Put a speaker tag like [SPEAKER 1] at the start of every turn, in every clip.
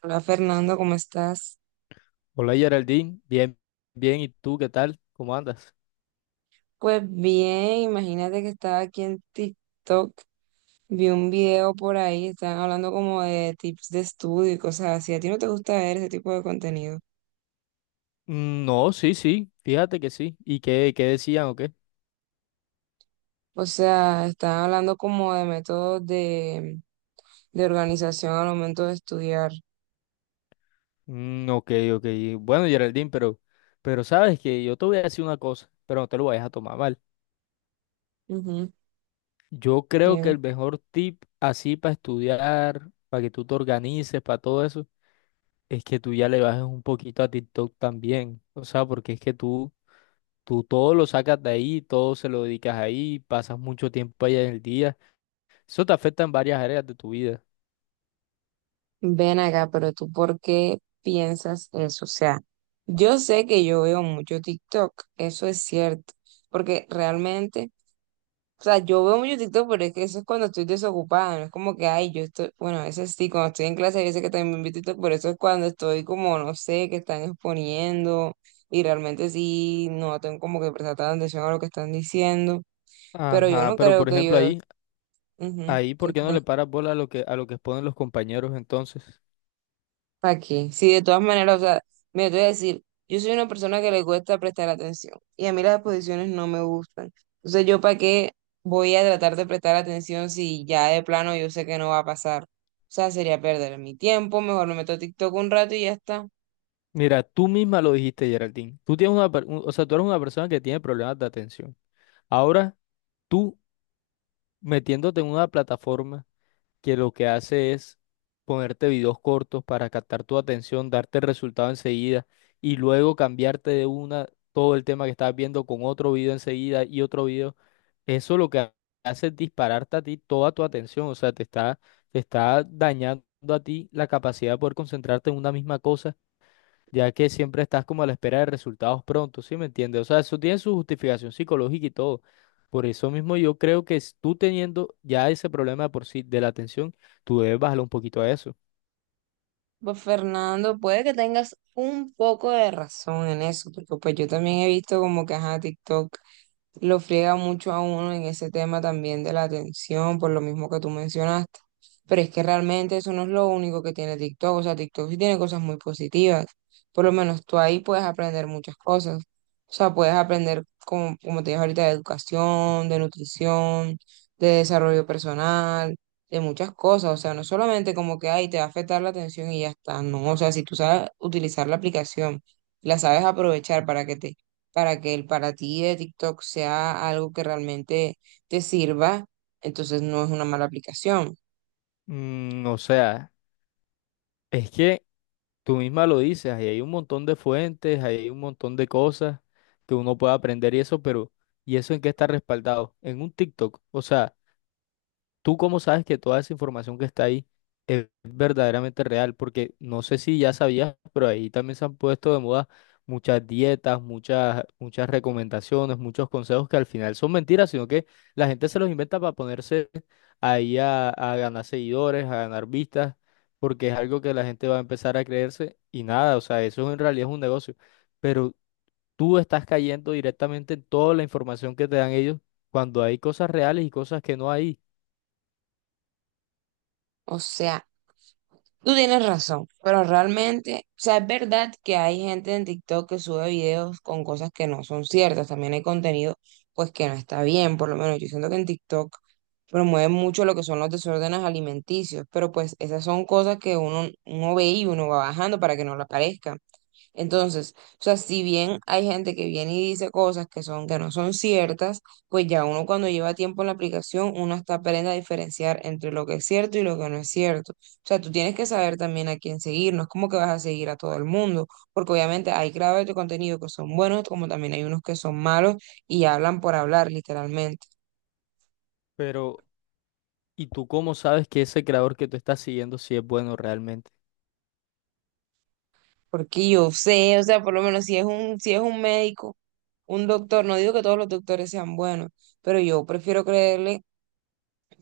[SPEAKER 1] Hola Fernando, ¿cómo estás?
[SPEAKER 2] Hola Geraldine, bien, bien, ¿y tú qué tal? ¿Cómo andas?
[SPEAKER 1] Pues bien, imagínate que estaba aquí en TikTok, vi un video por ahí, estaban hablando como de tips de estudio y cosas así. ¿A ti no te gusta ver ese tipo de contenido?
[SPEAKER 2] Mm, no, sí, sí, fíjate que sí. ¿Y qué decían o qué?
[SPEAKER 1] O sea, estaban hablando como de métodos de organización al momento de estudiar.
[SPEAKER 2] Mm, ok, ok. Bueno, Geraldine, pero sabes que yo te voy a decir una cosa, pero no te lo vayas a tomar mal.
[SPEAKER 1] Ujú,
[SPEAKER 2] Yo creo que
[SPEAKER 1] sí.
[SPEAKER 2] el mejor tip así para estudiar, para que tú te organices, para todo eso, es que tú ya le bajes un poquito a TikTok también. O sea, porque es que tú todo lo sacas de ahí, todo se lo dedicas ahí, pasas mucho tiempo allá en el día. Eso te afecta en varias áreas de tu vida.
[SPEAKER 1] Ven acá, pero tú ¿por qué piensas eso? O sea, yo sé que yo veo mucho TikTok, eso es cierto, porque realmente, o sea, yo veo mucho TikTok, pero es que eso es cuando estoy desocupada, no es como que, ay, yo estoy, bueno, ese sí, cuando estoy en clase, yo sé que también veo TikTok, pero eso es cuando estoy como, no sé, que están exponiendo y realmente sí, no tengo como que prestar tanta atención a lo que están diciendo, pero yo
[SPEAKER 2] Ajá,
[SPEAKER 1] no
[SPEAKER 2] pero
[SPEAKER 1] creo
[SPEAKER 2] por
[SPEAKER 1] que
[SPEAKER 2] ejemplo
[SPEAKER 1] yo,
[SPEAKER 2] ahí,
[SPEAKER 1] ujú,
[SPEAKER 2] ahí, ¿por
[SPEAKER 1] que
[SPEAKER 2] qué no
[SPEAKER 1] tiene.
[SPEAKER 2] le paras bola a lo que, exponen los compañeros entonces?
[SPEAKER 1] ¿Para qué? Si de todas maneras, o sea, me voy a decir, yo soy una persona que le cuesta prestar atención y a mí las exposiciones no me gustan. Entonces, ¿yo para qué voy a tratar de prestar atención si ya de plano yo sé que no va a pasar? O sea, sería perder mi tiempo, mejor me meto a TikTok un rato y ya está.
[SPEAKER 2] Mira, tú misma lo dijiste, Geraldine. Tú tienes una, o sea, tú eres una persona que tiene problemas de atención. Ahora, tú metiéndote en una plataforma que lo que hace es ponerte videos cortos para captar tu atención, darte el resultado enseguida y luego cambiarte de una todo el tema que estás viendo con otro video enseguida y otro video. Eso lo que hace es dispararte a ti toda tu atención, o sea, te está, dañando a ti la capacidad de poder concentrarte en una misma cosa, ya que siempre estás como a la espera de resultados prontos, ¿sí me entiendes? O sea, eso tiene su justificación psicológica y todo. Por eso mismo yo creo que tú teniendo ya ese problema de por sí de la atención, tú debes bajarle un poquito a eso.
[SPEAKER 1] Pues Fernando, puede que tengas un poco de razón en eso, porque pues yo también he visto como que ajá, TikTok lo friega mucho a uno en ese tema también de la atención, por lo mismo que tú mencionaste. Pero es que realmente eso no es lo único que tiene TikTok, o sea, TikTok sí tiene cosas muy positivas. Por lo menos tú ahí puedes aprender muchas cosas. O sea, puedes aprender, como, como te dije ahorita, de educación, de nutrición, de desarrollo personal de muchas cosas, o sea, no solamente como que, ay, te va a afectar la atención y ya está, no, o sea, si tú sabes utilizar la aplicación, la sabes aprovechar para que te, para que el para ti de TikTok sea algo que realmente te sirva, entonces no es una mala aplicación.
[SPEAKER 2] Mm, o sea, es que... Tú misma lo dices, ahí hay un montón de fuentes, ahí hay un montón de cosas que uno puede aprender y eso, pero ¿y eso en qué está respaldado? En un TikTok. O sea, ¿tú cómo sabes que toda esa información que está ahí es verdaderamente real? Porque no sé si ya sabías, pero ahí también se han puesto de moda muchas dietas, muchas recomendaciones, muchos consejos que al final son mentiras, sino que la gente se los inventa para ponerse ahí a ganar seguidores, a ganar vistas, porque es algo que la gente va a empezar a creerse y nada, o sea, eso en realidad es un negocio. Pero tú estás cayendo directamente en toda la información que te dan ellos cuando hay cosas reales y cosas que no hay.
[SPEAKER 1] O sea, tú tienes razón, pero realmente, o sea, es verdad que hay gente en TikTok que sube videos con cosas que no son ciertas, también hay contenido pues que no está bien, por lo menos yo siento que en TikTok promueven mucho lo que son los desórdenes alimenticios, pero pues esas son cosas que uno, uno ve y uno va bajando para que no le aparezcan. Entonces, o sea, si bien hay gente que viene y dice cosas que son, que no son ciertas, pues ya uno cuando lleva tiempo en la aplicación, uno hasta aprende a diferenciar entre lo que es cierto y lo que no es cierto. O sea, tú tienes que saber también a quién seguir, no es como que vas a seguir a todo el mundo, porque obviamente hay creadores de contenido que son buenos, como también hay unos que son malos y hablan por hablar, literalmente.
[SPEAKER 2] Pero ¿y tú cómo sabes que ese creador que tú estás siguiendo sí es bueno realmente?
[SPEAKER 1] Porque yo sé, o sea, por lo menos si es un, si es un médico, un doctor, no digo que todos los doctores sean buenos pero yo prefiero creerle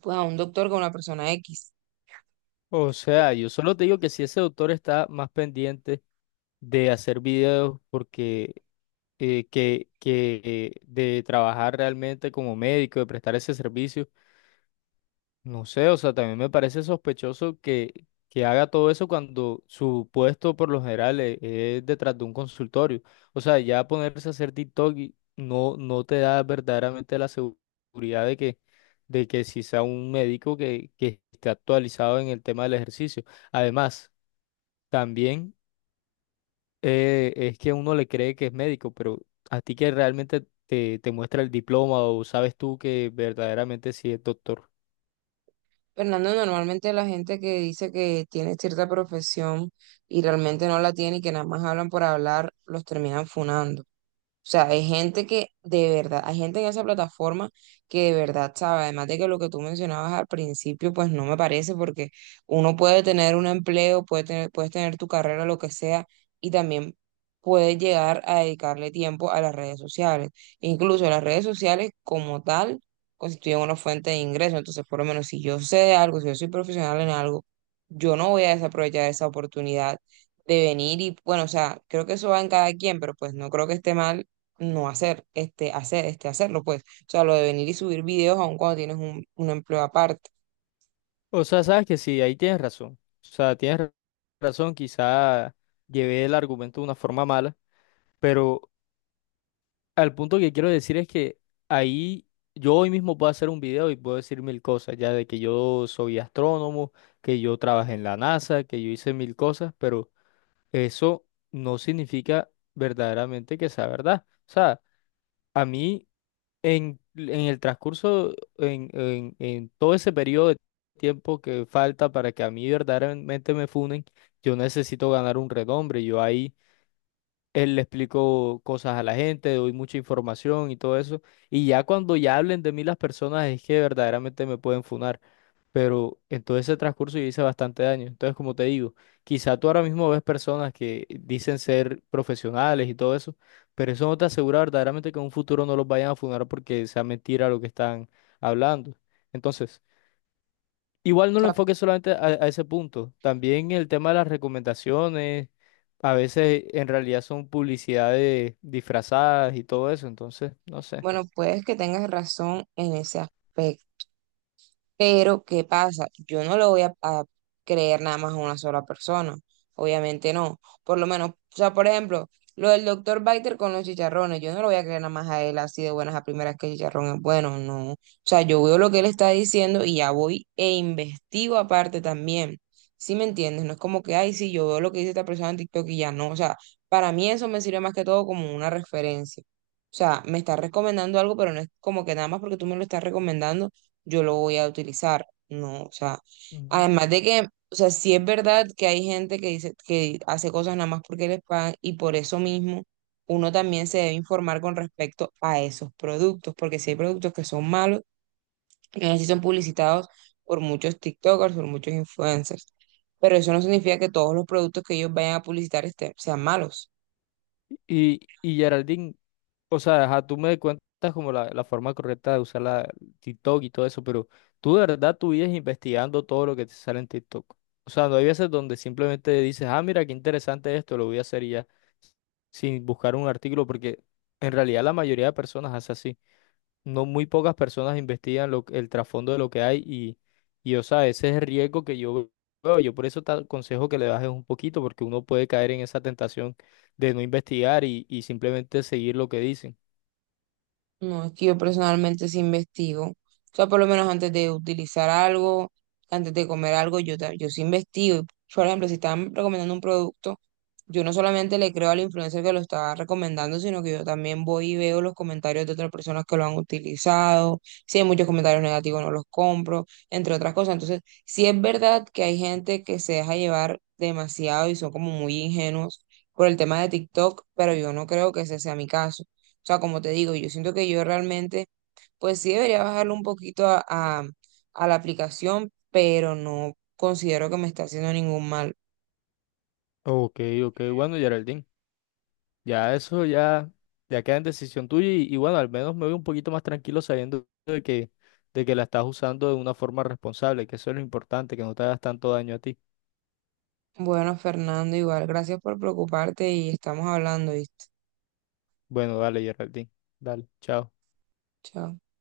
[SPEAKER 1] pues a un doctor que a una persona X.
[SPEAKER 2] O sea, yo solo te digo que si ese autor está más pendiente de hacer videos porque que de trabajar realmente como médico, de prestar ese servicio, no sé, o sea, también me parece sospechoso que, haga todo eso cuando su puesto por lo general es, detrás de un consultorio. O sea, ya ponerse a hacer TikTok y no, no te da verdaderamente la seguridad de que si sea un médico que, esté actualizado en el tema del ejercicio. Además, también es que uno le cree que es médico, pero a ti que realmente te, muestra el diploma o sabes tú que verdaderamente sí es doctor.
[SPEAKER 1] Fernando, normalmente la gente que dice que tiene cierta profesión y realmente no la tiene y que nada más hablan por hablar, los terminan funando. O sea, hay gente que de verdad, hay gente en esa plataforma que de verdad sabe, además de que lo que tú mencionabas al principio, pues no me parece, porque uno puede tener un empleo, puede tener, puedes tener tu carrera, lo que sea, y también puedes llegar a dedicarle tiempo a las redes sociales. Incluso las redes sociales como tal constituyen una fuente de ingreso, entonces por lo menos si yo sé de algo, si yo soy profesional en algo, yo no voy a desaprovechar esa oportunidad de venir y, bueno, o sea, creo que eso va en cada quien, pero pues no creo que esté mal no hacer, hacer, hacerlo, pues. O sea, lo de venir y subir videos aun cuando tienes un empleo aparte.
[SPEAKER 2] O sea, sabes que sí, ahí tienes razón. O sea, tienes razón, quizá llevé el argumento de una forma mala, pero al punto que quiero decir es que ahí yo hoy mismo puedo hacer un video y puedo decir mil cosas, ya de que yo soy astrónomo, que yo trabajé en la NASA, que yo hice mil cosas, pero eso no significa verdaderamente que sea verdad. O sea, a mí... En el transcurso, en todo ese periodo de tiempo que falta para que a mí verdaderamente me funen, yo necesito ganar un renombre. Yo ahí él le explicó cosas a la gente, doy mucha información y todo eso. Y ya cuando ya hablen de mí las personas es que verdaderamente me pueden funar. Pero en todo ese transcurso yo hice bastante daño. Entonces, como te digo, quizá tú ahora mismo ves personas que dicen ser profesionales y todo eso, pero eso no te asegura verdaderamente que en un futuro no los vayan a funar porque sea mentira lo que están hablando. Entonces, igual
[SPEAKER 1] O
[SPEAKER 2] no lo
[SPEAKER 1] sea,
[SPEAKER 2] enfoques solamente a ese punto. También el tema de las recomendaciones, a veces en realidad son publicidades disfrazadas y todo eso, entonces, no sé.
[SPEAKER 1] bueno, puedes que tengas razón en ese aspecto. Pero, ¿qué pasa? Yo no le voy a creer nada más a una sola persona. Obviamente no. Por lo menos, o sea, por ejemplo, lo del doctor Biter con los chicharrones, yo no lo voy a creer nada más a él así de buenas a primeras que el chicharrón es bueno, no. O sea, yo veo lo que él está diciendo y ya voy e investigo aparte también. ¿Sí me entiendes? No es como que, ay, sí, yo veo lo que dice esta persona en TikTok y ya no. O sea, para mí eso me sirve más que todo como una referencia. O sea, me estás recomendando algo, pero no es como que nada más porque tú me lo estás recomendando yo lo voy a utilizar, ¿no? O sea,
[SPEAKER 2] Ujú.
[SPEAKER 1] además de que, o sea, sí es verdad que hay gente que dice que hace cosas nada más porque les pagan y por eso mismo uno también se debe informar con respecto a esos productos, porque si hay productos que son malos, y así son publicitados por muchos TikTokers, por muchos influencers, pero eso no significa que todos los productos que ellos vayan a publicitar estén, sean malos.
[SPEAKER 2] Y Geraldine, o sea, ajá, tú me cuentas como la forma correcta de usar la TikTok y todo eso, pero tú de verdad tú vives investigando todo lo que te sale en TikTok. O sea, no hay veces donde simplemente dices, ah, mira, qué interesante esto, lo voy a hacer y ya, sin buscar un artículo, porque en realidad la mayoría de personas hace así. No muy pocas personas investigan el trasfondo de lo que hay y, o sea, ese es el riesgo que yo veo. Yo por eso te aconsejo que le bajes un poquito, porque uno puede caer en esa tentación de no investigar y simplemente seguir lo que dicen.
[SPEAKER 1] No, es que yo personalmente sí investigo. O sea, por lo menos antes de utilizar algo, antes de comer algo, yo, yo sí investigo. Por ejemplo, si están recomendando un producto. Yo no solamente le creo al influencer que lo está recomendando, sino que yo también voy y veo los comentarios de otras personas que lo han utilizado. Si hay muchos comentarios negativos, no los compro, entre otras cosas. Entonces, sí es verdad que hay gente que se deja llevar demasiado y son como muy ingenuos por el tema de TikTok, pero yo no creo que ese sea mi caso. O sea, como te digo, yo siento que yo realmente, pues sí debería bajarle un poquito a a la aplicación, pero no considero que me está haciendo ningún mal.
[SPEAKER 2] Ok, ok, bueno, Geraldine, ya eso ya queda en decisión tuya y bueno, al menos me voy un poquito más tranquilo sabiendo de que la estás usando de una forma responsable, que eso es lo importante, que no te hagas tanto daño a ti.
[SPEAKER 1] Bueno, Fernando, igual, gracias por preocuparte y estamos hablando, ¿viste?
[SPEAKER 2] Bueno, dale, Geraldine, dale, chao.
[SPEAKER 1] Chao.